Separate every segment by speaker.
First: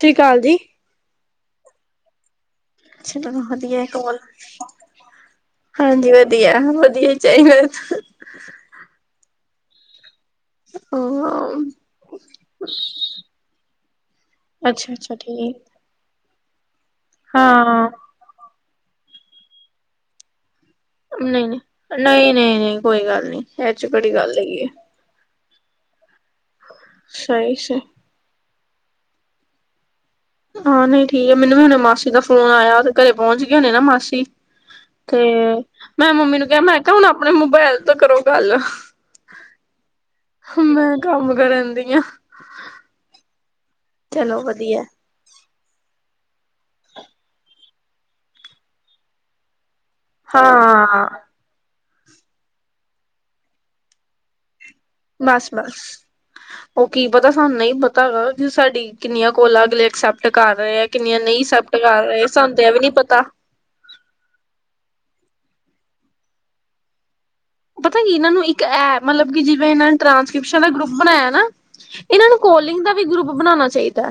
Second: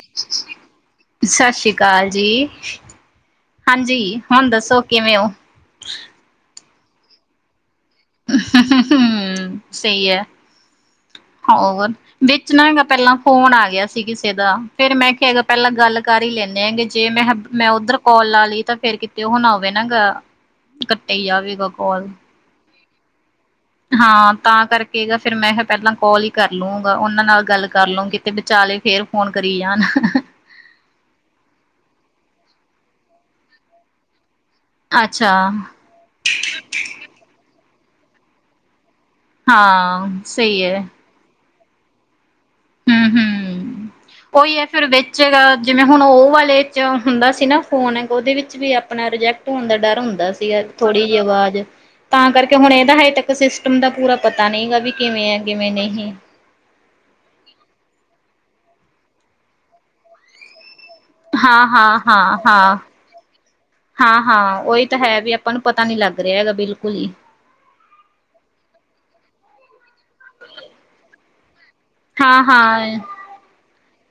Speaker 1: Three ਕਾਲ ਜੀ
Speaker 2: ਸਤਿ ਸ਼ੀ ਕਾਲ ਜੀ
Speaker 1: ਚ ਵਧੀਆ
Speaker 2: ਹਾਂਜੀ, ਹੁਣ
Speaker 1: [unintelligible]
Speaker 2: ਦੱਸੋ ਕਿਵੇਂ ਹੋ?
Speaker 1: ਹਾਂਜੀ ਵਧੀਆ ਵ [unintelligible] ਚਾਹੀਦਾ
Speaker 2: ਹਾ ਹਾ ਹੂ [unintelligible] ਸਹੀ ਹੈ
Speaker 1: ਹਾਂ।
Speaker 2: ਹੋਰ ਵਿੱਚ ਨਾ ਹੈਗਾ ਪਹਿਲਾਂ ਫੋਨ ਆ ਗਿਆ ਸੀ ਕਿਸੇ ਦਾ
Speaker 1: ਅੱਛਾ
Speaker 2: ਫੇਰ ਮੈਂ
Speaker 1: ਅੱਛਾ
Speaker 2: ਕਿਹਾ ਹੈਗਾ
Speaker 1: ਠੀਕ
Speaker 2: ਪਹਿਲਾਂ ਗੱਲ ਕਰ ਹੀ ਲੈਂ ਮ [unintelligible] ਜੇ ਮੈਂ ਮੈਂ
Speaker 1: ਹਾਂ
Speaker 2: ਉੱਧਰ ਕੋਲ ਲਾ ਲਈ ਤਾਂ ਫੇਰ ਕੀ ਤੇ ਉਹ ਹੁਣ ਆਵੇ ਨਾ ਗ [unintelligible]
Speaker 1: ਨਹੀਂ ਨਹੀਂ ਨਹੀਂ ਨਹੀਂ ਨਹੀਂ ਕੋਈ ਗੱਲ ਨਹੀਂ
Speaker 2: ਹਾਂ ਤਾਂ ਕਰਕੇ ਇਹਦਾ ਫੇਰ ਮੇਹ ਪਹਿਲਾਂ ਕੋਲ ਈ ਕਰ ਲਊਗਾ ਉਹਨਾਂ ਨਾਲ
Speaker 1: ਸਹੀ
Speaker 2: ਗੱਲ
Speaker 1: ਸਹੀ।
Speaker 2: ਕਰ ਲਊ ਕੀਤੇ ਵਿਚਾਲੇ ਫੇਰ ਫੋਨ ਕਰੀ ਜਾਣ
Speaker 1: ਹਾਂ ਨਹੀਂ ਠੀਕ ਆ ਮੈਨੂੰ ਵੀ ਹੁਣੇ ਮਾਸੀ ਦਾ ਫੋਨ ਆਇਆ ਤੇ ਘਰੇ ਪਹੁੰਚ ਗਏ ਹੋਣੇ ਨਾ ਮਾਸੀ ਤੇ
Speaker 2: ਅੱਛਾ
Speaker 1: ਮੈਂ ਮੰਮੀ ਨੂੰ ਕਿਹਾ ਮੈਂ ਕਿਹਾ ਹੁਣ ਆਪਣੇ ਮੋਬਾਇਲ ਤਾਂ ਕਰੋ ਗੱਲ
Speaker 2: ਹਾਂ ਸਹੀ ਹੈ
Speaker 1: ਪਈ ਆਂ
Speaker 2: ਹਮ-ਹਮ ਉਹੀ ਹੈ
Speaker 1: ਵਧੀਆ
Speaker 2: ਫੇਰ ਵੇਚੇਗਾ ਜਿਵੇਂ ਹੁਣ ਉਹ ਵਾਲੇ ਚ ਹੁੰਦਾ ਸੀ ਨਾ ਫੋਨ ਗ ਉਹਦੇ ਵਿੱਚ ਵੀ ਆਪਣਾ ਰਿਜੈਕਟ ਹੋਣ ਦਾ ਡਰ ਹੁੰਦਾ ਸੀਗਾ ਥੋੜ੍ਹੀ
Speaker 1: ਹਾਂ
Speaker 2: ਜਿਹੀ ਆਵਾਜ਼ ਤਾਂ ਕਰਕੇ ਹੁਣ ਇਹਦਾ ਹਜੇ ਤੱਕ ਸਿਸਟਮ ਦਾ ਪੂਰਾ ਪਤਾ ਨਹੀਂ ਗਾ ਵੀ ਕਿਵੇਂ ਆ
Speaker 1: ਬਸ
Speaker 2: ਕਿਵੇਂ
Speaker 1: ਬਸ
Speaker 2: ਨਹੀਂ।
Speaker 1: ਉਹ ਕੀ ਪਤਾ ਸਾਨੂੰ ਨਹੀਂ ਪ ਤਾਾ ਵੀ [unintelligible] ਸਾਡੀ ਕਿੰਨੀਆਂ ਕੋਲਾਂ ਅਗਲੇ ਅਕਸੈਪਟ ਕਰ ਰਹੇ ਆ ਕਿੰਨੀਆਂ ਨਹੀਂ
Speaker 2: ਹਾਂ
Speaker 1: ਐਕਸੈਪਟ
Speaker 2: ਹਾਂ
Speaker 1: ਕਰ ਰਹੇ
Speaker 2: ਹਾਂ
Speaker 1: ਸਾਨੂੰ ਤੇ
Speaker 2: ਹਾਂ
Speaker 1: ਇਹ ਵੀ ਨੀ ਪਤਾ
Speaker 2: ਹਾਂ ਹਾਂ ਉਹੀ ਤਾਂ ਹੈ ਵੀ ਆਪਾਂ ਨੂੰ ਪਤਾ ਨੀ ਲੱਗ ਰਿਹਾ ਹੈਗਾ ਬਿਲਕੁਲ ਹੀ।
Speaker 1: ਪਤਾ ਨੀ ਇਹਨਾਂ ਨੂੰ ਇੱਕ ਇਹ ਮਤਲਬ ਕਿ ਜਿਵੇਂ ਇਹਨਾਂ ਨੇ ਟ੍ਰਾਂਸਕ੍ਰਿਪਸ਼ਨ ਦਾ ਗਰੁੱਪ ਬਣਾਇਆ ਨਾ ਇਹਨਾਂ ਨੂੰ ਕੋਲਿੰਗ ਦਾ
Speaker 2: ਹਾਂ-ਹਾਂ
Speaker 1: ਵੀ ਗਰੁੱਪ ਬਣਾਉਣਾ ਚਾਹੀਦਾ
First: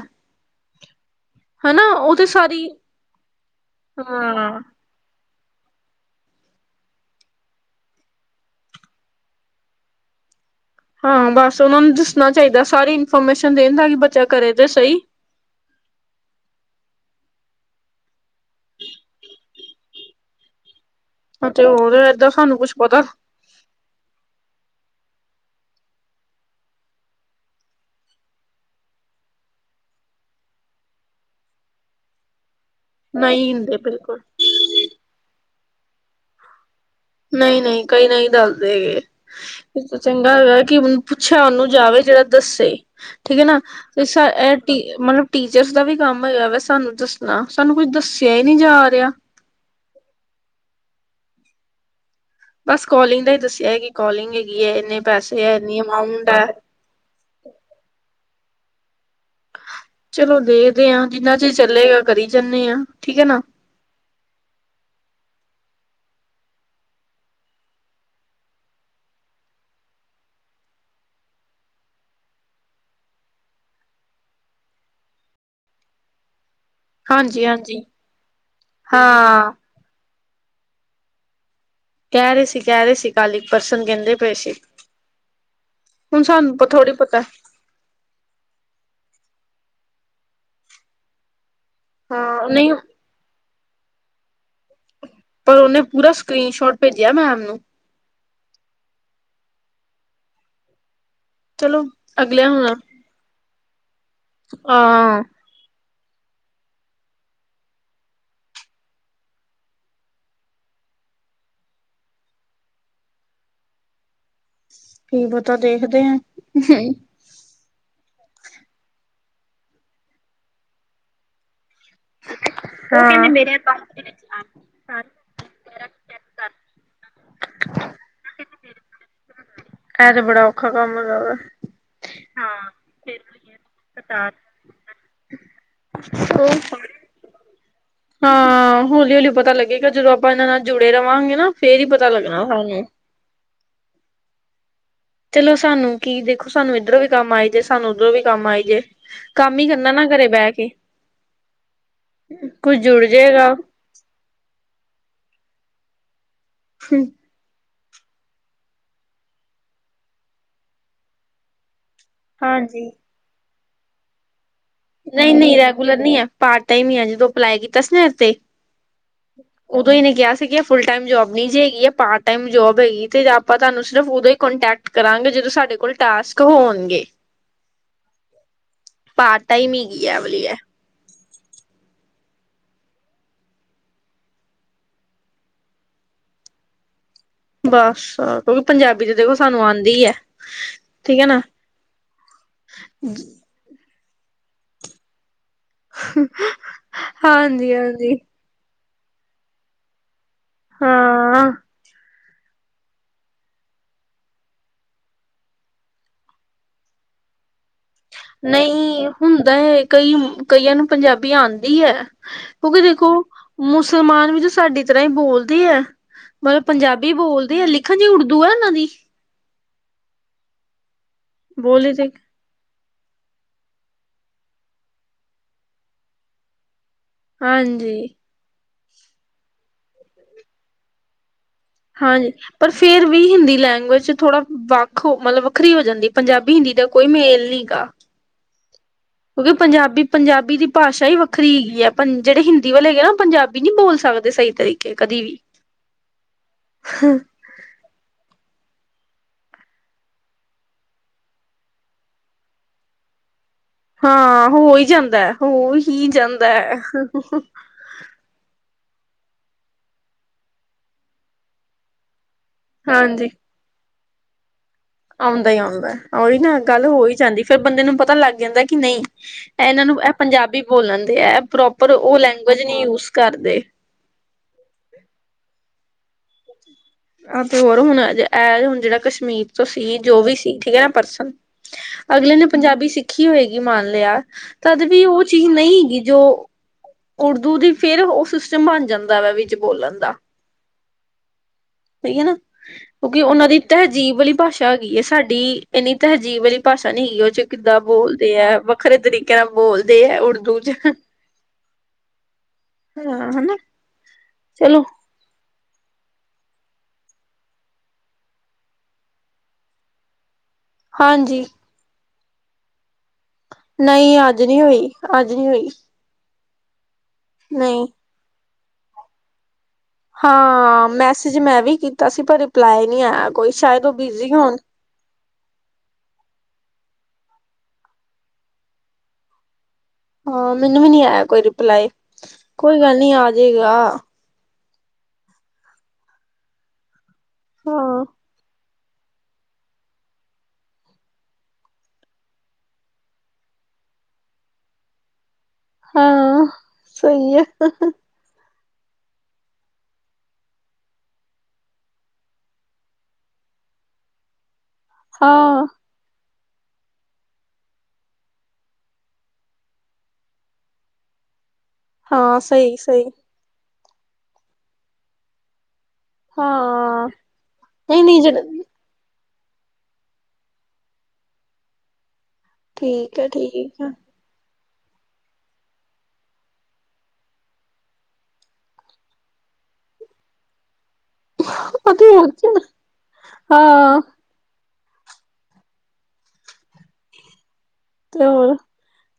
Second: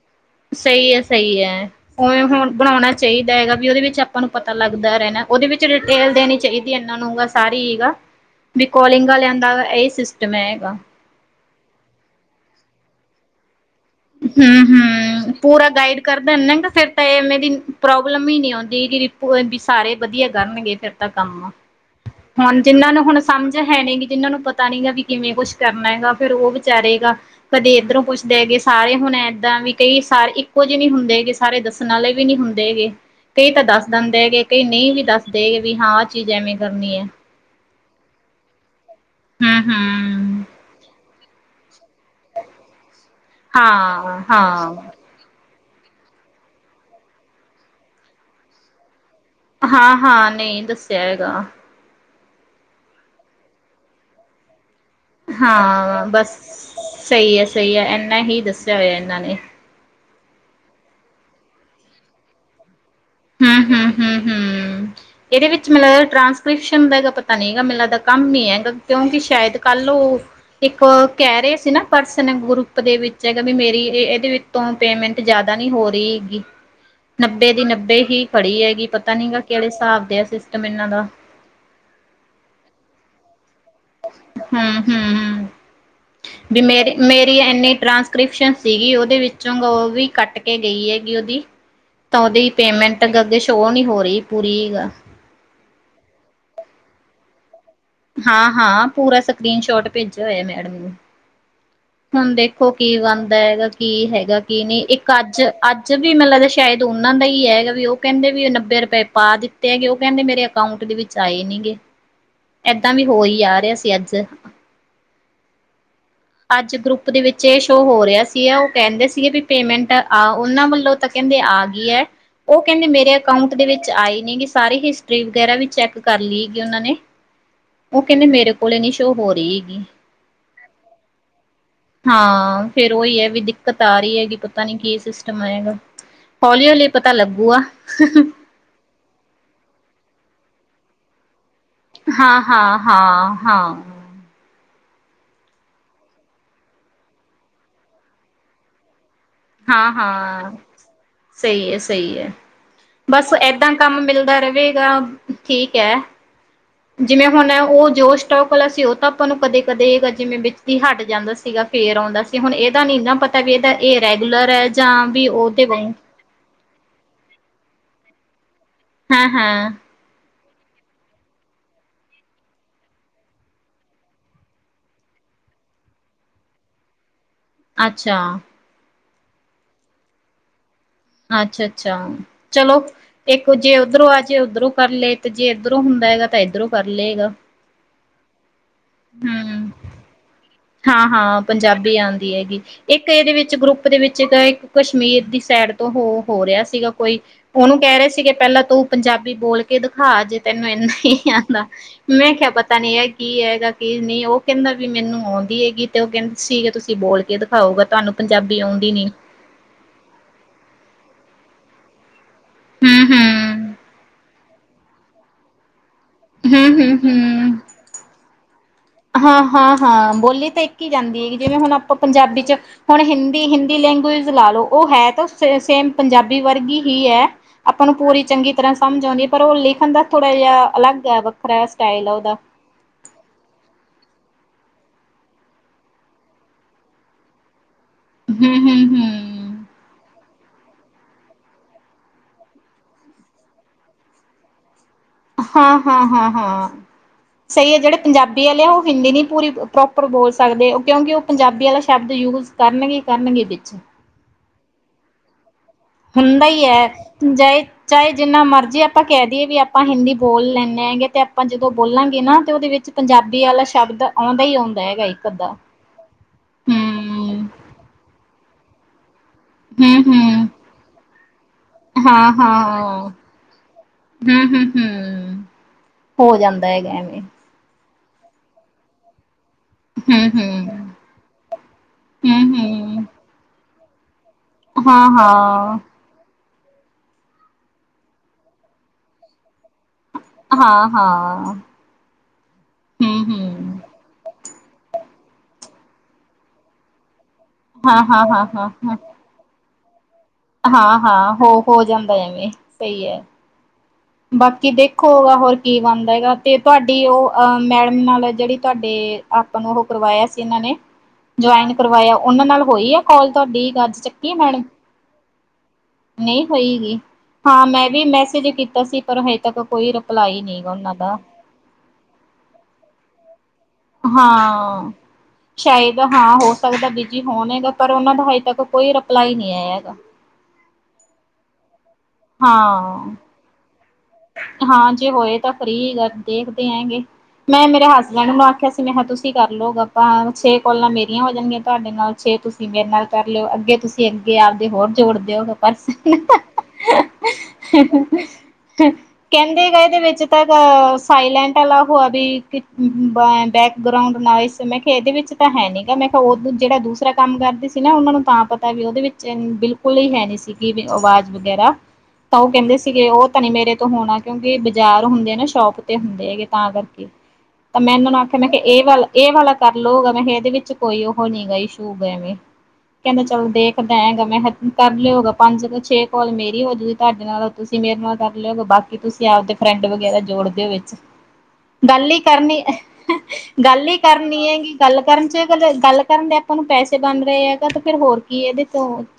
Speaker 2: ਸਹੀ ਹੈ ਸਹੀ ਹੈ
Speaker 1: ਹਨਾ ਉਹ
Speaker 2: ਉਵੇਂ
Speaker 1: ਤੇ
Speaker 2: ਹੁਣ
Speaker 1: ਸਾਰੀ
Speaker 2: ਬਣਾਉਣਾ ਚਾਹੀਦਾ ਹੈਗਾ ਵੀ ਉਹਦੇ ਵਿੱਚ ਆਪਾਂ ਨੂੰ ਪਤਾ
Speaker 1: ਹਾਂ
Speaker 2: ਲੱਗਦਾ ਰਹਿਣਾ ਉਹਦੇ ਵਿੱਚ ਡਿਟੇਲ ਦੇਣੀ ਚਾਹੀਦੀ ਹੈ ਇਹਨਾਂ ਨੂੰ ਸਾਰੀ ਹੀਗਾ ਵੀ ਕੋਲਿੰਗ ਆ ਲਿਆਂਦਾਾ ਇਹੀ ਸਿਸਟਮ ਹੈ ਹੈਗਾ।
Speaker 1: ਹਾਂ ਬਸ ਉਹਨਾਂ ਨੂੰ ਦੱਸਣਾ ਚਾਹੀਦਾ ਸਾਰੀ ਇਨਫੋਰਮੇਸ਼ਨ ਦੇ
Speaker 2: ਹਮ-ਹਮ ਪੂਰਾ ਗਾਈਡ ਕਰਦਾ ਨਾਂ ਫਿਰ ਤਾਂ ਇਹਵੇ ਪ੍ਰੋਬਲਮ ਹੀ ਨਹੀਂ ਆਉਂਦੀ ਇਹਦੀ ਰਿਪੋ ਵੀ ਸਾਰੇ ਵਧੀਆ ਕਰਨਗੇ ਫੇਰ। ਕੰਮ,
Speaker 1: ਅਤੇ ਹੋਰ ਏਦਾਂ ਸਾਨੂੰ
Speaker 2: ਹੁਣ
Speaker 1: ਕੁੱਛ
Speaker 2: ਜਿਹਨਾਂ
Speaker 1: ਪਤਾ
Speaker 2: ਨੂੰ ਹੁਣ ਸਮਝ ਹੈ ਨਹੀਂ ਗ ਜਿਹਨਾਂ ਨੂੰ ਪਤਾ ਨੀ ਗਾ ਵੀ ਕਿਵੇਂ ਕੁੱਛ ਕਰਨਾ ਹੈਗਾ ਫੇਰ ਉਹ ਵਿਚਾਰੇਗਾ ਕਦੇ ਇੱਧਰੋਂ ਪੁੱਛਦੇ ਹੈਗੇ ਸਾਰੇ ਹੁਣ ਏਦਾਂ ਵੀ ਕਈ ਸਾਰੇ ਇੱਕੋ ਜਿਹੇ ਨਹੀਂ ਹੁੰਦੇ ਸਾਰੇ ਦੱਸਣ ਵਾਲੇ ਵੀ ਨੀ ਹੁੰ ਕਈ
Speaker 1: ਨਹੀਂ
Speaker 2: ਤਾਂ
Speaker 1: ਹੁੰਦੇ
Speaker 2: ਦੱਸ
Speaker 1: ਬਿਲਕੁਲ
Speaker 2: ਦਿੰਦੇ ਹੈਗੇ ਕਈ ਨਹੀਂ ਵੀ ਦੱਸ ਦੇ। ਵੀ ਹਾਂ ਆਹ ਚੀਜ਼ ਐਵੇਂ ਕਰਨੀ ਹੈ।
Speaker 1: ਨਹੀਂ-ਨਹੀਂ ਕਈ ਨਹੀਂ ਦੱਸਦੇ ਹੈਗੇ।
Speaker 2: ਹੂੰ
Speaker 1: ਇਸ ਤੋਂ ਚੰਗਾ
Speaker 2: ਹੂੰ
Speaker 1: ਹੈਗਾ ਕਿ ਹੁਣ ਪੁੱਛਿਆ ਉਹਨ ਨੂੰ ਜਾਵੇ ਜਿਹੜਾ ਦੱਸੇ ਠੀਕ ਹੈ ਨਾ ਤੇ
Speaker 2: ਹਾਂ ਹਾਂ
Speaker 1: ਇਹ ਮਤਲਬ [unintelligible] ਟੀਚਰਸ ਦਾ ਵੀ ਕੰਮ ਹੋਇਆ ਵਾ ਸਾਨੂੰ ਦੱਸਣਾ ਸਾਨੂੰ ਕੁੱਝ ਦੱਸਿਆ ਹੀ ਨੀ ਜਾ ਰਿਹਾ।
Speaker 2: ਹਾਂ-ਹਾਂ ਨਹੀਂ ਦੱਸਿਆ ਹੈਗਾ।
Speaker 1: ਬਸ ਕੋਲਿੰਗ ਦਾ ਹੀ ਦੱਸਿਆ ਹੈ ਕਿ ਕੋਲਿੰਗ ਹੈਗੀ ਹੈ। ਇੰਨੇ ਪੈਸੇ ਹੈ ਇੰਨੀ
Speaker 2: ਹਾਂ ਬਸ
Speaker 1: ਅਮਾਊਂਟ ਹੈ
Speaker 2: ਸਹੀ ਹੈ, ਸਹੀ ਹੈ ਇਨਾ ਹੀ ਦੱਸਿਆ ਹੋਇਆ ਇਹਨਾਂ ਨੇ।
Speaker 1: ਚਲੋ ਦੇਖਦੇ ਹਾਂ ਜਿੰਨਾ ਚਿਰ ਚੱਲੇਗਾ ਕਰੀ ਜਾਂਨੇ ਹਾਂ।
Speaker 2: ਹਮ-ਹਮ, ਹਮ-ਹਮ ਇਹਦੇ ਵਿੱ ਮਤ ਟ੍ਰਾਂਸਕ੍ਰਿਪਸ਼ਨ ਦਾ ਪਤਾ ਨੀ ਹੈਗਾ ਮੈਨ ਲੱਗਦਾ ਕੰਮ ਹੀ ਹੈਗਾ ਕਿਉਂਕਿ ਸ਼ਾਇਦ ਕੱਲ ਉਹ ਇੱਕ ਕਹਿ ਰਹੇ ਸੀ ਨਾ ਪਰਸਨ ਗਰੁਪ ਦੇ ਵਿੱਚ ਹੈਗਾ ਵੀ ਮੇਰੀ ਇਹਦੇ ਵਿੱਚੋਂ ਪੇਮੈਂਟ ਜਿਆਦਾ ਨੀ ਹੋ ਰਹੀ ਹੈਗੀ।
Speaker 1: ਹਾਂਜੀ
Speaker 2: ਨੱਬੇ ਦੀ
Speaker 1: ਹਾਂਜੀ
Speaker 2: ਨੱਬੇ। ਹੀ ਖੜੀ ਹੈਗੀ ਪਤਾ ਨੀ ਗਾ
Speaker 1: ਹਾਂ
Speaker 2: ਕਿਹੜੇ ਹਿਸਾਬ ਦੇ ਸਿਸਟਮ ਇਹਨਾਂ ਦਾ
Speaker 1: ਕਹਿ ਰਹੇ ਸੀ, ਕਹਿ ਰਹੇ ਸੀ ਕਾਲੀ
Speaker 2: ਹਮ-ਹਮ, ਹਮ
Speaker 1: ਹੁਣ ਸਾਨੂੰ
Speaker 2: ਵੀ
Speaker 1: ਥੋੜ੍ਹੀ
Speaker 2: ਮੇਰੀ,
Speaker 1: ਪਤਾ
Speaker 2: ਮੇਰੀ ਇੰਨੀ ਟ੍ਰਾਂਸਕ੍ਰਿਪਸ਼ਨ ਸੀਗੀ ਉਹਦੇ ਵਿੱ ਚਗੋ ਉਹ ਵੀ ਕੱਟ ਕੇ ਗਈ ਏ ਗੀ ਉਹਦੀ। ਤਾਂ
Speaker 1: ਹਾਂ
Speaker 2: ਉਹਦੀ
Speaker 1: ਨਹੀਂ
Speaker 2: ਪੇਮੈਂਟ [unintelligible] ਸੋ ਨੀ ਹੋ ਰਹੀ ਪੂਰੀ ਗ
Speaker 1: ਪਰ ਉਹਨੇ ਪੂਰਾ ਸਕਰੀਨ ਸ਼ੋਟ ਭੇਜਿਆ ਮੈਮ ਨੂੰ।
Speaker 2: ਹਾਂ-ਹਾਂ ਪੂਰਾ ਸਕਰੀਨ ਸ਼ੋਟ ਭੇਜਿਆ ਹੋਇਆ ਮੈਡਮ ਨੂੰ।
Speaker 1: ਚਲੋ
Speaker 2: ਹੁਣ
Speaker 1: ਅਗਲਿਆਂ
Speaker 2: ਦੇਖੋ ਕੀ ਬਣਦਾ ਹੈਗਾ ਕੀ ਹੈਗਾ ਕੀ ਨਹੀਂ ਇੱਕ
Speaker 1: ਹਾਂ
Speaker 2: ਅੱਜ ਅੱ ਅੱਜ ਵੀ ਮਤਲਬ ਸ਼ਾਇਦ ਉਹਨਾ ਦਾ ਹੀ ਹੈਗਾ ਵੀ ਉਹ ਕਹਿੰਦੇ ਵੀ ਨੱਬੇ ਰੁਪਏ ਪਾ ਦਿੱਤੇ ਹੈਗੇ ਉਹ ਕਹਿੰਦੇ ਮੇਰੇ ਅਕਾਊਂਟ ਦੇ ਵਿੱਚ ਆਏ ਨੀ ਗੇ ਏਦਾਂ ਵੀ ਹੋਰ ਹੀ ਆ ਰਿਹਾ ਸੀ ਅੱਜ
Speaker 1: ਕੀ ਪਤਾ ਦੇਖ।
Speaker 2: ਅੱਜ ਗਰੁੱਪ ਦੇ ਵਿੱਚ ਇਹ ਸ਼ੋਅ ਹੋ ਰਿਹਾ। ਸੀ ਉਹ ਕਹਿੰਦੇ ਸੀਗੇ ਵੀ ਪੇਮੈਂਟ ਆ ਉਹਨਾਂ ਵੱਲੋਂ ਤਾਂ ਕਹਿੰਦੇ ਆ ਗ ਹੈ ਉਹ ਕਹਿੰਦੇ ਮੇਰੇ ਅਕਾਊਂਟ ਦੇ ਵਿੱਚ ਆਈ ਨੀ ਗ ਸਾਰੀ ਹਿਸਟਰੀ ਵਗੈਰਾ ਵੀ ਚੈੱਕ ਕਰ ਲਈ ਗ ਉਹਨਾਂ ਨੇ ਉਹ ਕਹਿੰਦੇ ਮੇਰੇ ਕੋਲ ਨੀ ਸ਼ੋਅ ਹੋ ਰਹੀ ਹੈਗੀ।
Speaker 1: ਇਹ ਤੇ ਬੜਾ ਔਖਾ ਕੰਮ ਹੈਗਾ ਵਾ
Speaker 2: ਹਾਂ ਫੇਰ ਉਹੀ ਹੈ, ਵੀ ਦਿੱਕਤ ਆ ਰਹੀ ਹੈਗੀ, ਪਤਾ ਨੀ ਕੀ ਤੇ ਮ ਹੌਲੀ-ਹੌਲੀ ਪਤਾ ਲੱਗੋ। ਵਾਹ
Speaker 1: ਹਾਂ ਹੌਲੀ- ਹੌਲੀ ਪਤਾ ਲੱਗੇਗਾ ਜਦੋਂ ਆਪਾਂ ਇਹਨਾਂ ਨਾਲ ਜੁੜੇ ਰਵਾਂਗੇ ਨਾ। ਫੇਰ ਹੀ ਪਤਾ
Speaker 2: ਹਾਂ-
Speaker 1: ਲੱਗਣਾ
Speaker 2: ਹਾਂ
Speaker 1: ਸਾਨੂੰ
Speaker 2: -ਹਾਂ -ਹਾਂ।
Speaker 1: ਚਲੋ ਸਾਨੂੰ ਕੀ ਦੇਖੋ ਸਾਨੂੰ ਇੱਧਰੋਂ ਵੀ ਕੰਮ ਆਈ ਜੇ ਸਾਨੂੰ ਉੱਧਰੋਂ ਵੀ ਕੰਮ ਆਈ ਜੇ ਕੰਮ ਹੀ
Speaker 2: ਹਾਂ
Speaker 1: ਕਰਨਾ ਨਾ ਘਰੇ
Speaker 2: -ਹਾਂ
Speaker 1: ਬਹਿ ਕੇ
Speaker 2: ਸਹੀ ਹੈ -ਸਹੀ ਹੈ
Speaker 1: ਕੁੱਝ ਜੁੜ
Speaker 2: ਬਸ
Speaker 1: ਜਾਏਗਾ
Speaker 2: ਏਦਾਂ ਕੰਮ ਮਿਲਦਾ ਰਵੇਗਾ। ਠੀਕ ਏ। ਜਿਵੇਂ ਹੁਣ ਉਹ ਜੋ ਸਟੋਕ ਅਲਾ ਸੀ ਉਹ ਤਾਂ ਆਪਾਂ ਨੂੰ ਕਦੇ- ਕਦੇ ਜਿਵੇਂ ਵਿੱਚ ਹਟ ਜਾਂਦਾ ਸੀਗਾ। ਫੇਰ ਆਉਂਦਾ ਸੀ, ਹੁਣ ਇਹਦਾ ਨੀ ਨਾ ਪਤਾ ਵੀ ਇਹਦਾ ਇਹ ਰੈਗੂਲਰ ਐ।
Speaker 1: ਨਹੀਂ -ਨਹੀਂ ਰੈਗੂਲਰ ਨਹੀਂ ਹੈ, ਪਾਰਟ ਟਾਈਮ ਹੀ ਹੈ, ਜਦੋਂ ਅਪਲਾਈ [unintelligible] ਤਸ ਨਹੀਂ ਤੇ
Speaker 2: ਹਾਂ ਹਾਂ
Speaker 1: ਉਦੋਂ ਹੀ ਨੇ ਕਿਹਾ ਸੀ। ਫੁਲ ਟਾਈਮ ਜੋਬ ਨੀ ਜ ਹੈਗੀ ਆ ਪਾਰਟ ਟਮ ਜੋਬ ਹੈਗੀ ਤੇ ਆਪਾਂ ਤੁਹਾਨੂੰ ਸਿਰਫ ਓਦੋਂ ਹੀ ਕੋਂਟੈਕਟ ਕਰਾਂਗੇ ਜਦੋਂ ਸਾਡੇ ਕੋਲ ਟਾਸਕ ਹੋਣਗੇ।
Speaker 2: ਅੱਛਾ
Speaker 1: ਪਾਟ ਟਾਈਮ ਹੈਗੀ ਐਵਲੀ ਐ।
Speaker 2: ਅੱਛਾ -ਅੱਛਾ ਚਲੋ ਇੱਕ ਜੇ ਉੱਧਰੋਂ ਆ ਜੇ ਉੱਧਰੋਂ ਕਰ ਲਏ ਤੇ ਜੇ ਇੱਧਰੋਂ ਹੁੰਦਾ ਹੈਗਾ ਤਾਂ ਇੱਧਰੋਂ ਕਰ ਲਏਗਾ।
Speaker 1: ਬਸ ਕਿਉਂਕਿ ਪੰਜਾਬੀ ਤੇ ਦੇਖੋ ਸਾਨੂੰ ਆਉਂਦੀ ਐ।
Speaker 2: ਹਾਂ
Speaker 1: ਠੀਕ ਐ
Speaker 2: -ਹਾਂ
Speaker 1: ਨਾ।
Speaker 2: ਪੰਜਾਬੀ ਆਉਂਦੀ ਹੈਗੀ, ਇੱਕ ਇਹਦੇ ਵਿੱਚ ਗਰੁੱਪ ਦੇ ਵਿੱਚ ਗ ਇੱਕ ਕਸ਼ਮੀਰ ਦੀ ਸਾਈਡ ਤੋਂ ਹੋ -ਹੋ ਰਿਹਾ ਸੀਗਾ ਕੋਈ ਉਹਨੂੰ ਕਹਿ ਰਹੇ
Speaker 1: ਹਾਂਜੀ-ਹਾਂਜੀ।
Speaker 2: ਸੀਗੇ ਪਹਿਲਾਂ ਤੂੰ ਪੰਜਾਬੀ ਬੋਲ ਕੇ ਦਿਖਾ ਜੇ ਤੈਨੂੰ ਇੰਨਾ ਹੀ [inaudible]
Speaker 1: ਹਾਂ
Speaker 2: ਆਂਦਾ ਮੈਂ ਕਿਹਾ ਪਤ ਤਾ ਨਹੀ ਹੈ ਕੀ ਹੈਗਾ ਕੀ ਨਹੀਂ ਉਹ ਕਹਿੰਦਾ ਵੀ ਮੈਨੂੰ ਔ। ਹੈਗੀ ਤੇ ਉਹ ਕਹਿੰਦੇ ਹੈ ਤੁਸੀਂ ਬੋਲ ਕੇ ਦਿਖਾਓਗਾ। ਤੁਹਾਨੂੰ ਪੰਜਾਬੀ ਆਉਂਦੀ
Speaker 1: ਨਹੀਂ
Speaker 2: ਨੀ
Speaker 1: ਹੁੰਦਾ ਹੈ, ਕਈ ਕਈਆਂ ਨੂੰ ਪੰਜਾਬੀ ਵੀ ਆਂਦੀ ਐ ਕਿਉਂਕਿ ਦੇਖੋ
Speaker 2: ਹੂੰ-ਹੂੰ,
Speaker 1: ਮੁਸਲਮਾਨ ਵੀ ਸਾਡੀ ਤਰ੍ਹਾਂ ਹੀ ਬੋਲਦੀ ਐ। ਮਤਲਬ
Speaker 2: ਹੂੰ-ਹੂੰ,
Speaker 1: ਪੰਜਾਬੀ ਬੋਲਦੇ ਆ ਲਿਖਣ'ਚ ਹੀ ਉਰਦੂ ਹੈ ਉਹਨਾਂ ਦੀ
Speaker 2: ਹਾਂ। ਹਾਂ, ਹਾਂ ਬੋਲੀ ਪੀ ਜਾਂਦੀ ਹੈਗੀ ਜਿਵੇਂ ਹੁਣ,
Speaker 1: ਬੋਲੀ
Speaker 2: ਆਪਾ
Speaker 1: ਤੇ
Speaker 2: ਪੰਜਾਬੀ' ਚ ਹੁਣ ਹਿੰਦੀ-ਹਿੰਦੀ ਲੈਂਗੁਏਜ ਲਾ ਲਓ, ਉਹ ਹੈ ਤਾਂ ਸੇ-ਸੇਮ ਪੰਜਾਬੀ ਵਰਗੀ। ਹੀ, ਹੈ ਆਪਾਂ ਨੂੰ ਪੂਰੀ
Speaker 1: ਹਾਂਜੀ-ਹਾਂਜੀ।
Speaker 2: ਚੰਗੀ ਤਰ੍ਹਾਂ ਸਮਝ ਆਉਂਦੀ ਹੈ, ਪਰ ਉਹ ਲਿਖਣ ਦਾ ਥੋੜ੍ਹਾ ਜਿਹਾ ਅਲੱਗ ਹੈ। ਵੱਖਰਾ ਸਟਾਈਲ ਹੈ
Speaker 1: ਹਾਂਜੀ।
Speaker 2: ਉਹਦਾ।
Speaker 1: ਪਰ ਫੇਰ ਵੀ ਹਿੰਦੀ ਲੈ ਜ ਥੋੜਾ ਵੱਖ ਮਤਲਬ ਵੱਖਰੀ ਹੋ ਜਾਂਦੀ, ਪੰਜਾਬੀ- ਹਿੰਦੀ ਦਾ ਕੋਈ ਮੇਲ ਨੀ ਗਾ। ਕਿਉਂਕਿ,
Speaker 2: ਹੂੰ-ਹੂੰ-ਹੂੰ
Speaker 1: ਪੰਜਾਬੀ, ਪੰਜਾਬੀ ਦੀ ਭਾਸ਼ਾ ਹੀ ਵੱਖਰੀ ਹੈਗੀ ਹੈ। ਜਿਹੜੇ ਹਿੰਦੀ ਵਾਲੇ ਹੈਗੇ ਆ, ਉਹ ਪੰਜਾਬੀ ਨਹੀ ਬੋਲ ਸਕਦੇ ਸਹੀ ਤਰੀਕੇ ਕਦੀ ਵੀ
Speaker 2: ਹਾਂ- ਹਾਂ, ਹਾਂ, ਹਾਂ ਸਹੀ ਹੈ, ਜਿਹੜੇ ਪੰਜਾਬੀ ਵਾਲੇ ਉਹ ਹਿੰਦੀ ਨਹੀਂ ਪੂਰੀ ਪ੍ਰੌਪਰ ਬੋਲ ਸਕਦੇ, ਕਿਉਂਕਿ ਉਹ ਪੰਜਾਬੀ ਵਾਲਾ ਸ਼ਬਦ ਯੂਜ ਕਰਨਗੇ, ਕਰਨਗੇ ਵਿੱਚ।
Speaker 1: ਹਾਂ, ਹੋਈ ਜਾਂਦਾ। ਹੋ ਹੀ
Speaker 2: ਹੁੰਦਾ
Speaker 1: ਜਾਂਦਾ
Speaker 2: ਹੀ ਹੈ, ਚੇ ਚਾਹੇ ਜਿੰਨਾ ਮਰਜ਼ੀ ਆਪਾਂ ਕਹਿ ਦਈਏ ਵੀ ਆਪਾਂ ਹਿੰਦੀ ਬੋਲ ਲੈਂਨੋ ਹੈਗੇ ਆ, ਤੇ ਆਪਾਂ ਜਦੋਂ ਬੋਲਾਂਗੇ ਨਾ ਤੇ, ਉਹਦੇ ਵਿੱਚ
Speaker 1: ਹਾਂਜੀ
Speaker 2: ਪੰਜਾਬੀ ਵਾਲਾ ਸ਼ਬਦ ਆਉਂਦਾ ਹੀ ਆਂੳਂ
Speaker 1: ਆਉਂਦਾ ਹੀ, ਆਉਂਦਾ ੳਹੀ ਨਾ ਗੱਲ ਹੋ ਹੀ ਜਾਂਦੀ,
Speaker 2: ਹੂੰ
Speaker 1: ਫੇਰ ਬੰਦੇ ਨੂੰ ਪਤਾ ਲੱਗ ਜਾਂਦਾ ਕਿ, ਨਹੀਂ ਇਹਨਾਂ ਨੂੰ
Speaker 2: ਹੂੰ
Speaker 1: ਇਹ
Speaker 2: ਹੂੰ
Speaker 1: ਪੰਜਾਬੀ ਬੋਲਣ ਦੇ ਆ, ਪ੍ਰੌਪਰ ਉਹ
Speaker 2: ਹਾਂ ਹਾਂ
Speaker 1: ਲੈਂਗੁਏਜ ਨਹੀਂ ਯੂਜ ਕਰਦੇ।
Speaker 2: ਹੂੰ ਹੂੰ ਹੂੰ ਹੋ ਜਾਂਦ
Speaker 1: ਆਹ ਤੇ, ਹੋਰ ਹੁਣ ਐ, ਹੁਣ ਜਿਹੜਾ ਕਸ਼ਮੀਰ ਸੀ, ਜੋ
Speaker 2: ਹੂੰ
Speaker 1: ਵੀ ਸੀ ਠੀਕ ਹੈ
Speaker 2: ਹੂੰ
Speaker 1: ਨਾ, ਪਰਸਨ ਅਗਲੇ
Speaker 2: ਹੂੰ
Speaker 1: ਨੇ ਪੰਜਾਬੀ
Speaker 2: ਹੂੰ
Speaker 1: ਸਿੱਖੀ ਹੋਏਗੀ। ਕੀ ਮੰਨ ਲਿਆ ਤਦ
Speaker 2: ਹਾਂ
Speaker 1: ਵੀ, ਉਹ ਚੀਜ਼ ਨਹੀਂ
Speaker 2: ਹਾਂ
Speaker 1: ਸੀਗੀ, ਜੋ ਉਰਦੂ ਦੀ ਫੇਰ ਉਹ ਸਿਸਟਮ ਬਣ ਜਾਂਦਾ, ਵਾ ਵਿੱਚ ਬੋਲਣ ਦਾ।
Speaker 2: ਹਾਂ, ਹਾਂ।
Speaker 1: ਸਹੀ ਐ ਨਾ,
Speaker 2: ਹੂੰ
Speaker 1: ਕਿਉਂਕਿ ਉਹਨਾਂ ਦੀ
Speaker 2: ਹੂੰ
Speaker 1: ਤਹਿਜੀਬ ਵਾਲੀ ਭਾਸ਼ਾ ਹੈਗੀ ਹੈ, ਸਾਡੀ ਇੰਨੀ ਤਹਿਜੀਬ ਵਾਲੀ ਭਾਸ਼ਾ ਨਹੀਂ ਹੈਗੀ। ਉਹ'ਚ ਕਿੱਦਾਂ
Speaker 2: ਹਾਂ ਹਾਂ
Speaker 1: ਬੋਲਦੇ
Speaker 2: ਹਾਂ
Speaker 1: ਐ,
Speaker 2: ਹਾਂ
Speaker 1: ਵੱਖਰੇ
Speaker 2: ਹਾਂ
Speaker 1: ਤਰੀਕੇ ਨਾਲ ਬੋਲਦੇ ਐ, ਉ
Speaker 2: ਹਾਂ ਹਾਂ ਹੋ ਹੋ ਜਾਂਦ ਐਵੇਂ, ਸਹੀ ਐ।
Speaker 1: ਹਾਂ ਹਨਾ
Speaker 2: ਬਾਕੀ
Speaker 1: ਚਲੋ
Speaker 2: ਦੇਖੋਗਾ, ਹੋਰ ਕੀ ਬਣਦਾ ਹੈਗਾ ਤੇ, ਤੁਹਾਡੀ ਉਹ ਆਹ ਮੈਡਮ ਨਾਲ ਜਿਹੜੀ ਤੁਹਾਡੇ ਆਪਾਂ ਨੂੰ ਉਹ ਕਰਵਾਇਆ ਸੀ। ਜਿਨਾਂ ਨੇ
Speaker 1: ਹਾਂਜੀ
Speaker 2: ਜੁਆਇਨ ਕਰਵਾਇਆਂ। ਉਹਨਾਂ ਨਾਲ ਹੋਈ ਐ?
Speaker 1: ਨਹੀਂ ਅੱਜ ਨਹੀ ਹੋਈ, ਅੱਜ ਨੀ ਹੋਈ।
Speaker 2: ਨਹੀਂ ਹੋਈਗੀ? ਹਾਂ,
Speaker 1: ਨਹੀਂ
Speaker 2: ਮੈਂ ਵੀ ਮੈਸੇਜ ਕੀਤਾ ਕੀਤਾ ਸੀ, ਪਰ ਹੇਲੈ ਤੱਕ ਕੋਈ ਰਿਪਲਾਈ ਨਹੀਂ ਗਾ
Speaker 1: ਹਾਂ,
Speaker 2: ਉਹਨਾਂ ਦਾ
Speaker 1: ਮੈਸੇਜ ਮੈਂ ਵੀ ਕੀਤਾ ਸੀ, ਪਰ ਰਿਪਲਾਈ ਨਹੀਂ ਆਇਆ। ਕੋਈ ਸ਼ਾਇਦ, ਉਹ ਬਿਜ਼ੀ ਹੋਣ
Speaker 2: ਹਾਂ ਸ਼ਾਇਦ ਹਾਂ ਹੋ ਸਕਦਾ ਬਿਜੀ ਹੋਣਗਾ, ਪਰ ਉਹਨਾਂ ਦਾ ਹਜੇ ਤੱਕ ਕੋਈ ਰਿਪਲਾਈ ਨਹੀਂ ਆਇਆ ਹੈਗਾ।
Speaker 1: ਹਾਂ, ਮੈਨੂੰ ਵੀ ਨੀ ਆਇਆ ਕੋਈ ਰਿਪਲਾਈ‌। ਕੋਈ ਗੱਲ ਨੀ
Speaker 2: ਹਾਂ
Speaker 1: ਆਜੇਗਾ।
Speaker 2: ਹਾਂ, ਜੇ ਹੋਏ ਤਾਂ ਫਰੀ ਕ ਦੇਖਦੇ ਹੈਂਗੇ। ਮੈਂ ਮੇਰੇ
Speaker 1: ਹਾਂ
Speaker 2: ਹਸਬੈਂਡ ਨੂੰ, ਆਖਿਆ ਸੀ ਮੈਂ ਕਿਹਾ ਤੁਸੀਂ ਕਰਲਓ ਗਾ, ਆਪਾਂ ਛੇ ਕੋਲਾਂ ਮੇਰੀਆਂ ਹੋ ਜਾਣਗੀਆਂ ਤੁਹਾਡੇ ਨਾਲ, ਛੇ ਤੁਸੀਂ ਮੇਰੇ ਨਾਲ ਕਰ ਲਿਓ ਅੱਗੇ ਤੁਸੀਂ ਅੱਗੇ ਆਪਦੇ ਹੋਰ ਜੋੜਦੇਓ।
Speaker 1: ਹਾਂ ਸਹੀ ਆ।
Speaker 2: ਕਹਿੰਦੇ ਗਾ, ਇਹਦੇ ਵਿੱਚ ਤਾਂ ਸਾਇਲੈਂਟ ਵਾਲਾ ਹੋਆ ਵੀ ਬੈਕਗਰਾਊਂਡ ਨੋਇਸ ਤੇ, ਮੈਂ ਕਿਹਾ ਇਹਦੇ ਵਿੱਚ ਤਾਂ
Speaker 1: ਹਾਂ
Speaker 2: ਹੈ ਨੀ ਗਾ, ਮੈਂ ਕਿਹਾ ਉਹ ਜਿਹੜਾ ਦੂਸਰਾ ਕੰਮ ਕਰਦੀ ਸੀ ਨਾ, ਉਹਨਾਂ ਨੂੰ ਤਾਂ ਪਤਾ ਵੀ ਉਹਦੇ ਵਿੱਚ ਬਿਲਕੁਲ ਹੀ ਹੈ ਨਹੀਂ ਸੀਗੀ ਵੀ ਆਵਾਜ਼ ਵਗੈਰਾ। ਤਾਂ
Speaker 1: ਹਾਂ
Speaker 2: ਉਹ
Speaker 1: ਸਹੀ
Speaker 2: ਕਹਿੰਦੇ
Speaker 1: ਸਹੀ
Speaker 2: ਸੀਗੇ, ਉਹ ਸਵੇਰੇ ਤੋਂ ਹੋਣਾ, ਕਿਉਂਕਿ ਬਾਜ਼ਾਰ ਹੁੰਦੇ ਆ ਨਾ ਸ਼ੋਪ ਤੇ ਹੁੰਦੇ ਹੈਗੇ, ਤਾਂ ਕਰਕੇ,
Speaker 1: ਹਾਂ
Speaker 2: ਤਾਂ ਮੈਂ
Speaker 1: ਨਹੀਂ
Speaker 2: ਇਹਨਾਂ ਨੂੰ
Speaker 1: ਨਹੀਂ
Speaker 2: ਆਖਿਆ
Speaker 1: ਜਿਹੜਾ
Speaker 2: ਮੈਂ ਕਿਹਾ ਇਹ ਵੱਲ ਇਹ ਵਾਲਾ ਕਰ ਲਉਗਾ ਮੈਂ ਇਹਦੇ ਵਿੱਚ ਕੋਈ ਉਹ ਨੀ ਗ ਸ਼ੂ ਗਵੇਂ
Speaker 1: ਠੀਕ
Speaker 2: ਕਹਿੰਦਾ
Speaker 1: ਹੈ
Speaker 2: ਚਲ
Speaker 1: ਠੀਕ ਹੈ
Speaker 2: ਦੇਖਦਾ ਐਗਾ ਮੈਂ ਹਥ ਕਰ ਲਿ ਹੋਗਾ ਪੰਜ ਤੋਂ ਛੇ ਕੋਲ ਮੇਰੀ ਹੋ ਜਦੀ ਤੁਹਾਡੇ ਨਾਲ ਤੁਸੀਂ ਮੇਰੇ ਨਾਲ ਕਰ ਲਿਓਗੇ ਬਾਕੀ ਤੁਸੀਂ ਆਪਦੇ ਫਰੈਂਡ ਵਗੈਰਾ ਜੋੜਦੇ ਹੋ ਵਿੱਚ
Speaker 1: ਅਤੇ
Speaker 2: ਗੱਲ ਹੀ
Speaker 1: ਹੋਰ ਕੀ
Speaker 2: ਕਰਨੀ ਗੱਲ ਹੀ
Speaker 1: ਹਾਂ
Speaker 2: ਕਰਨੀ ਹੈਗੀ ਗੱਲ ਕਰਨ ਚ ਗ ਗੱਲ ਕਰਨ ਦੇ ਆਪਾਂ ਨੂੰ ਪੈਸੇ ਬਣ ਰਹੇ ਹੈ ਫਿਰ ਹੋਰ ਕੀ ਇਹਦੇ ਚ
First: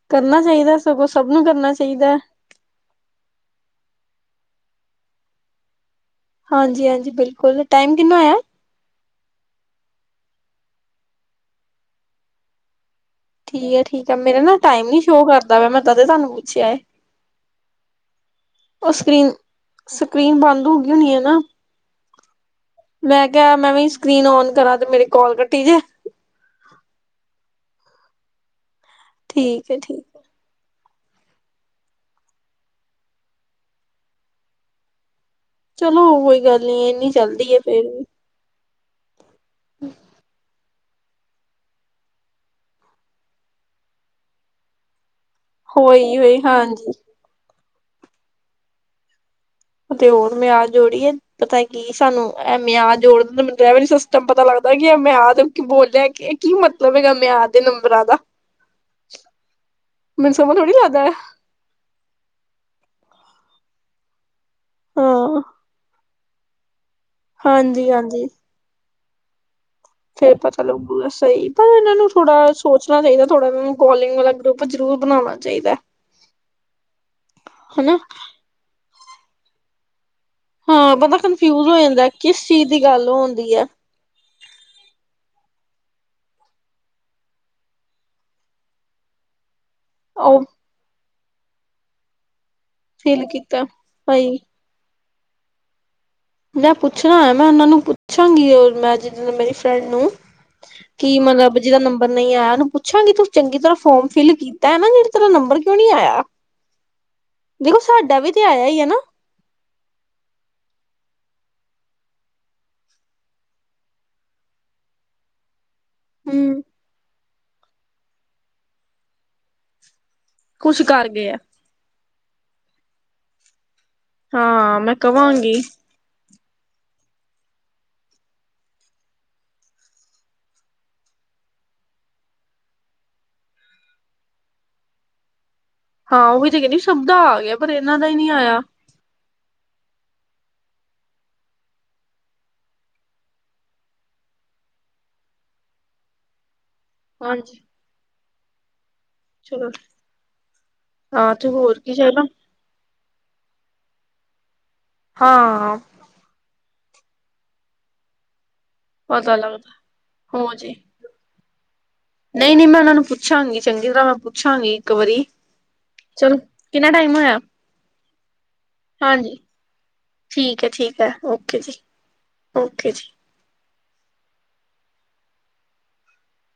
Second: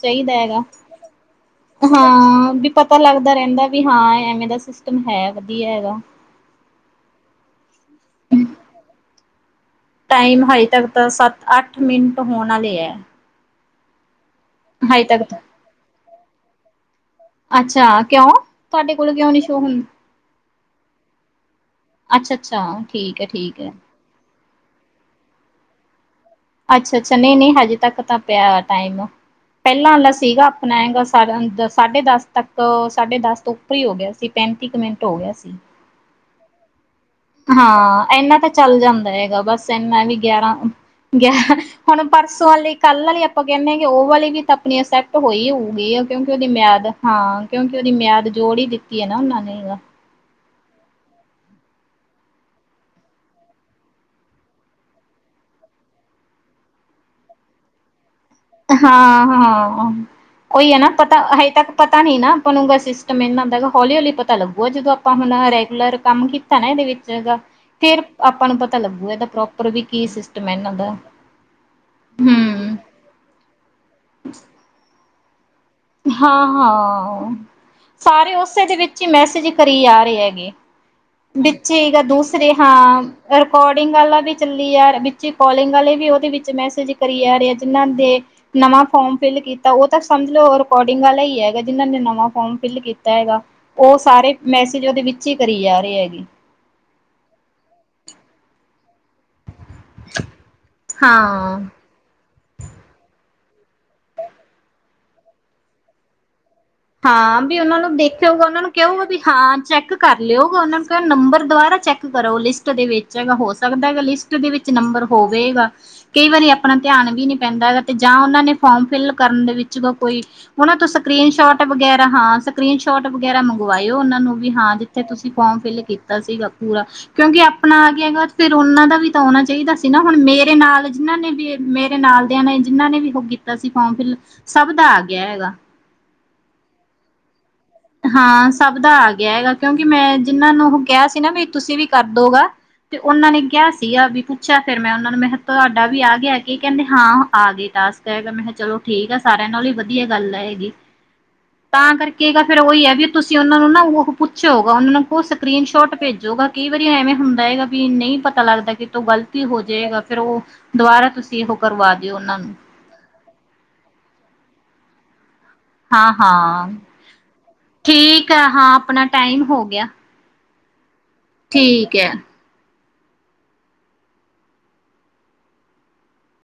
Speaker 2: ਚਾਹੀਦਾ
Speaker 1: ਕਰਨਾ
Speaker 2: ਹੈਗਾ
Speaker 1: ਸਗੋਂ ਸਭ ਨੂੰ ਕਰਨਾ ਚਾਹੀਦਾ
Speaker 2: ਹਾਂ ਵੀ ਪਤਾ ਲੱਗਦਾ ਰਹਿੰਦਾ ਵੀ ਹਾਂ ਐਵੇਂ ਦਾ ਸਿਸਟਮ ਹੈ, ਵਧੀਆ ਹੈਗਾ।
Speaker 1: ਹਾਂਜੀ- ਹਾਂਜੀ, ਬਿਲਕੁਲ। ਟਾਈਮ ਕਿੰਨਾ ਹੋਇਆ।
Speaker 2: ਟਾਈਮ ਹਜੇ ਤੱਕ ਤਾਂ ਸੱਤ ਅੱਠ ਮਿੰਟ ਹੋਣ ਆਲੇ ਐ।
Speaker 1: ਠੀਕ ਐ ਠੀਕ। ਮੇਰੇ ਨਾ ਟਾਈਮ ਨੀ ਸ਼ੋਅ
Speaker 2: ਤਾਂ
Speaker 1: ਕਰਦਾ ਵਾ ਮੈਂ ਤਦੇ ਤੁਹਾਨੂੰ ਪੁੱਛਿਆ ਏ
Speaker 2: ਅੱਛਾ ਕਿਉਂ
Speaker 1: ਉਹ
Speaker 2: ਤੁਹਾਡੇ ਕੋਲ ਕਿਉਂ
Speaker 1: ਸਕਰੀਨ-
Speaker 2: ਨੀ ਸ਼ੋ ਹੁੰਦੀ
Speaker 1: ਸਕਰੀਨ ਬੰਦ ਹੋ ਗਈ ਹੋਣੀ ਹੈ, ਨਾ
Speaker 2: ਅੱਛਾ-ਅੱਛਾ ਠੀਕ
Speaker 1: ਮੈਂ ਕਿਹਾ
Speaker 2: ਐ-ਠੀਕ ਐ
Speaker 1: ਮੈਂ ਵੀ ਸਕਰੀਨ ਓਨ ਕਰਾਂ ਤੇ ਮੇਰੀ ਕੌਲ ਕਟੀ ਜੇ
Speaker 2: ਅੱਛਾ- ਅੱਛਾ, ਨਹੀਂ- ਨਹੀਂ ਹਜੇ ਤੱਕ ਤਾਂ ਪਿਆ। ਟੈਮ
Speaker 1: ਠੀਕ ਹੈ
Speaker 2: ਪਹਿਲਾਂ
Speaker 1: ਠੀਕ
Speaker 2: ਵਾਲਾ
Speaker 1: ਹੈ
Speaker 2: ਸੀਗਾ ਆਪਣਾ ਹੈਗਾ ਸਾ ਸਾਢੇ ਦਸ ਤੱਕ ਸਾਢੇ ਦਸ ਤੋਂ ਉੱਪਰ ਹੀ ਹੋ ਗਿਆ ਸੀ ਪੈਂਤੀ ਕੁ ਮਿੰਟ ਹੋ ਗਿਆ ਸੀ।
Speaker 1: ਚਲੋ ਕੋਈ ਗੱਲ ਨੀ ਇੰਨੀ ਜਲਦੀ ਹੈ ਫੇਰ ਵੀ
Speaker 2: ਹਾਂ ਇਹਨਾ ਤਾਂ ਚੱਲ ਜਾਂਦਾ ਐ। ਬਸ ਇਹਨਾ ਵੀ ਗਿਆਰਾਂ ਗਿਆ ਹੁਣ ਪਰਸੋਂ ਵਾਲੀ ਕੱਲ ਆਲੀ ਆਪਾਂ ਕਹਿੰਦੇ ਹਾਂਗੇ ਉਹ ਵਾਲੀ ਵੀ ਤਾਂ ਆਪਣੀਆਂ ਸੈਟ ਤਾਂ ਹੋਈ ਹੋਊਗੀ ਆ
Speaker 1: ਹੋਈ
Speaker 2: ਕਿਉਂਕਿ
Speaker 1: ਹੋਈ
Speaker 2: ਉਹਦੀ ਮਿਆਦ
Speaker 1: ਹਾਂਜੀ
Speaker 2: ਹਾਂ। ਕਿਉਂਕਿ ਉਹਦੀ ਮਿਆਦ ਜੋੜ ਹੀ ਦਿੱਤੀ ਹੈ ਨਾ ਉਹਨਾਂ ਨੇ
Speaker 1: ਅਤੇ ਹੋਰ ਮੈਂ ਆ ਜੋੜੀਏ ਪਤਾ ਕੀ ਸਾਨੂੰ ਇਹ ਮਿਆਦ ਜੋੜ ਸਿਸਟਮ ਪਤਾ ਲੱਗਦਾ ਕਿ ਇਹ ਮਿਆਦ ਬੋਲਿਆ ਕੀ ਮਤਲਬ ਹੈਗਾ ਮਿਆਦ ਦੇ ਨੰਬਰਾਂ ਦਾ
Speaker 2: ਹਾਂ, ਹਾਂ
Speaker 1: ਮੈਨੂੰ ਸਮਝ
Speaker 2: ਉਹੀ
Speaker 1: ਥੋੜੀ
Speaker 2: ਹੈ, ਨਾ
Speaker 1: ਲੱਗਦਾ
Speaker 2: ਪਤਾ ਹਜੇ ਤੱਕ ਪਤਾ ਪਤਾ ਨਹੀਂ ਨਾ ਆਪਾਂ ਨੂੰ ਸਿਸਟਮ ਹਨਾ ਹੌਲੀ- ਹੌਲੀ ਪਤਾ ਤਾਂ ਲੱਗੂਗਾ ਜਦੋਂ ਆਪਾਂ ਹੁਣ
Speaker 1: ਹਾਂ
Speaker 2: ਰੈਗੂਲਰ ਕੰਮ ਕੀਤਾ ਨਾ ਇਹਦੇ ਵਿੱਚ ਜਗ੍ਹਾਂ
Speaker 1: ਹਾਂਜੀ
Speaker 2: ਫੇਰ
Speaker 1: ਹਾਂਜੀ
Speaker 2: ਆਪਾਂ ਨੂੰ ਪਤਾ ਲੱਗੂ। ਮੈਂ ਤਾਂ ਪ੍ਰੋਪ
Speaker 1: ਫੇਰ ਪਤਾ ਲੱਗੂਗਾ ਸਹੀ ਪਰ ਇਹਨਾਂ ਨੂੰ ਥੋੜਾ
Speaker 2: ਹਮ
Speaker 1: ਸੋਚਣਾ ਚਾਹੀਦਾ। ਥੋੜਾ ਮੈਨੂੰ ਕੌਲਿੰਗ ਵਾਲਾ ਗਰੁਪ ਜ਼ਰੂਰ ਬਣਾਲਾਂਗੀ।
Speaker 2: ਹਾਂ, ਹਾਂ
Speaker 1: ਹਨਾ
Speaker 2: ਸਾਰੇ ਉਸੇ ਦੇ ਵਿੱਚ ਮੈਸੇਜ ਕਰੀ ਆ ਰਹੇ ਏ।
Speaker 1: ਹਾਂ ਬੰਦਾ ਕਨਫਿਊਜ ਹੋ
Speaker 2: ਵਿੱਚੇ ਗ
Speaker 1: ਜਾਂਦਾ ਕਿਸ
Speaker 2: ਦੂਸਰੇ
Speaker 1: ਚੀਜ਼ ਦੀ
Speaker 2: ਹਾਂ
Speaker 1: ਗੱਲ ਹੁੰਦੀ ਹੈ
Speaker 2: ਰਿਕੋਡਿੰਗ ਵਾਲਾ ਵੀ ਚੱਲੀ ਆ ਵਿੱਚ ਕੌਲਿੰਗ ਵਾਲੇ ਵੀ ਉਹਦੇ ਵਿੱਚ ਮੈਸੇਜ ਕਰੀ ਜਾ ਰਹੇ ਆ ਜਿਨਾਂ ਦੇ ਨਵਾਂ ਫੋਮ ਫਿਲ ਕੀਤਾ। ਤਾਂ ਉਹ ਤਾਂ ਸਮਝ ਲੋ
Speaker 1: ਉਹ
Speaker 2: ਔਰ ਵਾਲਾ ਹੀ ਹੈਗਾ ਜਿਹਨ੍ਹਾਂ ਨੇ ਨਵਾਂ ਫੋਰਮ ਫਿਲ ਕੀਤਾ
Speaker 1: ਫੀਲ
Speaker 2: ਹੈਗਾ
Speaker 1: ਕੀਤਾ
Speaker 2: ਉਹ ਸਾਰੇ
Speaker 1: ਭਾਈ
Speaker 2: ਮੈਸੇਜ ਉਹਦੇ ਵਿੱਚ ਕੱਚੀ ਕਰੀ ਜਾ ਰਹੇ ਹੈਗੇ।
Speaker 1: ਮੈਂ ਪੁੱਛਣਾ ਏ, ਮੈਂ ਉਹਨਾਂ ਨੂੰ ਪੁੱਛਾਂਗੀ ਮੈਂ ਜਿੱਦ ਮੇਰੀ ਫਰੇਡ ਨੂੰ ਕੀ ਮਤਲਬ
Speaker 2: ਹਾਂ
Speaker 1: ਜੀਦਾ ਨੰਬਰ ਨਹੀਂ ਆਇਆ। ਮੈਨੂੰ ਪੁੱਛਾਂਗੀ ਤੂੰ ਚੰਗੀ ਤਰ੍ਹਾਂ ਫੋਰਮ ਫਿਲ ਕੀਤਾ ਏ, ਨਾ ਜਿਹੜਾ ਤੇਰਾ ਨੰਬਰ ਕਿਉਂ ਨੀ ਆਇਆ।
Speaker 2: ਹਾਂ ਵੀ ਉਹਨਾਂ
Speaker 1: ਦੇਖੋ
Speaker 2: ਨੂੰ
Speaker 1: ਸਾਡਾ ਵੀ ਤੇ
Speaker 2: ਦੇਖਊਗਾ ਉਹਨਾਂ
Speaker 1: ਆਇਆ
Speaker 2: ਨੂੰ
Speaker 1: ਹੀ ਹੈ ਨਾ
Speaker 2: ਕਹਊਗਾ ਵੀ ਹਾਂ, ਚੈਕ ਕਰ ਲਿਓਗਾ ਉਹਨਾਂ ਨੂੰ ਕਹ ਨੰਬਰ ਦੁਬਾਰਾ ਚੈੱਕ ਕਰੋ, ਲਿਸਟ ਦੇ ਵਿੱਚ ਹੈਗਾ ਹੋ ਸਕਦਾ ਹੈਗਾ, ਲਿਸਟ ਦੇ ਵਿੱਚ ਨੰਬਰ ਹੋਵੇਗਾ। ਕਈ ਵਾਰੀ
Speaker 1: ਹਮ
Speaker 2: ਆਪਣਾ ਧਿਆਨ ਵੀ ਨੀ ਪੈਂਦਾ ਹੈਗਾ ਤੇ ਜਾਂ ਉਹਨਾਂ ਨੇ ਫੋਰਮ ਫਿਲ ਕਰਨ ਦੇ ਵਿੱਚ ਕੋਈ ਉਹਨਾਂ
Speaker 1: ਕੁਛ
Speaker 2: ਤੋਂ
Speaker 1: ਕਰ ਗਏ
Speaker 2: ਸਕਰੀਨ
Speaker 1: ਆ
Speaker 2: ਸ਼ੋਟ ਵਗੈਰਾ ਹਾਂ ਸਕਰੀਨ ਸ਼ੋਟ ਵਗੈਰਾ ਮੰ ਗਵਾਇਓ ਉਹਨਾਂ ਨੂੰ ਵੀ ਹਾਂ
Speaker 1: ਮੈਂ
Speaker 2: ਜਿੱਥੇ ਤੁਸੀਂ
Speaker 1: ਕਵਾਂਗੀ
Speaker 2: ਫੋਰਮ ਫਿਲ ਕੀਤਾ ਸੀਗਾ। ਪੂਰਾ ਕਿਉਂਕਿ ਆਪਣਾ ਆ ਗਿਆ ਹੈਗਾ ਫਿਰ ਉਹਨਾਂ ਦਾ ਵੀ ਤਾਂ ਆਣਾ ਚਾਹੀਦਾ ਸੀ, ਨਾ ਹੁਣ ਮੇਰੇ ਨਾਲ ਜਿਹਨਾਂ ਨੇ ਵੀ ਮੇਰੇ ਨਾਲ ਦਿਆਂ ਨੇ ਜਿਨਾਂ ਨੇ ਵੀ ਉਹ ਕੀਤਾ ਸੀ ਫੋਮ ਫਿਰ, ਸਭ ਦਾ ਆ ਗਿਆ ਹੈਗਾ।
Speaker 1: ਹਾਂ ਉਹ ਵੀ ਤੇ ਕਹਿੰਦੀ ਸਭ ਦਾ ਆ ਗਿਆ। ਪਰ ਇਹਨਾਂ ਦਾ ਹੀ ਨਹੀਂ
Speaker 2: ਹਾਂ
Speaker 1: ਆਇਆ
Speaker 2: ਸਭ ਦਾ ਆ ਗਿਆ ਹੈਗਾ। ਕਿਉਂਕਿ ਮੈਂ ਜਿਹਨਾਂ ਨੂੰ ਉਹ ਕਿਹਾ ਸੀ ਨਾ ਵੀ ਤੁਸੀਂ ਵੀ ਕਰਦੋਗਾ ਤੇ ਉਹਨਾਂ ਨੇ ਕਿਹਾ ਸੀਗਾ ਵੀ ਪੁੱਛਿਆ ਫੇਰ ਮੈਂ ਉਹਨਾਂ ਨੂੰ ਮੈਂ ਕਿਹਾ ਤੁਹਾਡਾ ਵੀ ਆ ਗਿਆ ਕਿ ਕਹਿੰਦੇ ਹਾਂ ਆ
Speaker 1: ਹਾਂਜੀ
Speaker 2: ਗਈ ਟਾਸਕ ਮੈਂ ਚਲੋ ਠੀਕ ਆ ਸਾਰਿਆਂ ਨਾਲ
Speaker 1: ਚਲੋ
Speaker 2: ਹੀ ਵਧੀਆ ਗੱਲ ਹੈਗੀ
Speaker 1: ਹਾਂ ਤੇ ਹੋਰ ਕੀ
Speaker 2: ਤਾਂ
Speaker 1: ਚਲੋ
Speaker 2: ਕਰਕੇ ਇ ਗੱਲ ਵੀ ਤੁਸੀਂ ਉਹਨਾਂ ਨੂੰ ਨਾ ਉਹ ਪੁੱਛ ਹੋਗਾ ਉਹਨਾਂ ਨੂੰ ਕੋ ਸਕਰੀਨ
Speaker 1: ਹਾਂ
Speaker 2: ਸ਼ੋਟ ਭੇਜੂਗਾ। ਕਈ ਵਾਰੀ ਐਵੇਂ ਹੁੰਦਾ ਹੈਗਾ ਵੀ ਨਹੀਂ ਪਤਾ ਲੱਗਦਾ। ਕਿ ਤੋਂ
Speaker 1: ਪਤਾ
Speaker 2: ਗ਼ਲਤੀ ਹੋ
Speaker 1: ਲੱਗਦਾ
Speaker 2: ਜਾਏਗਾ ਫਿਰ ਉਹ
Speaker 1: ਹੋ ਜੇ,
Speaker 2: ਦੁਬਾਰਾ ਤੁਸੀਂ ਉਹ ਕਰਵਾ ਦਿਓ ਉਹਨਾਂ ਨੂੰ
Speaker 1: ਨਹੀਂ-ਨਹੀਂ ਮੈਂ ਉਹਨਾਂ ਨੂੰ ਪੁੱਛਾਂਗੀ ਚੰਗੀ ਤਰ੍ਹਾਂ ਮੈਂ ਪੁੱਛਾਂਗੀ। ਇੱਕ ਵਾਰੀ ਚਲੋ
Speaker 2: ਹਾਂ-ਹਾਂ
Speaker 1: ਕਿੰਨਾ ਟਾਈਮ ਹੋਇਆ
Speaker 2: ਠੀਕ ਆ ਹਾਂ ਆਪਣਾ
Speaker 1: ਹਾਂਜੀ
Speaker 2: ਟਾਈਮ ਹੋ ਗਿਆ।
Speaker 1: ਠੀਕ ਓਕੇ ਜੀ
Speaker 2: ਠੀਕ ਹੈ
Speaker 1: ਓਕੇ। [unintelligible]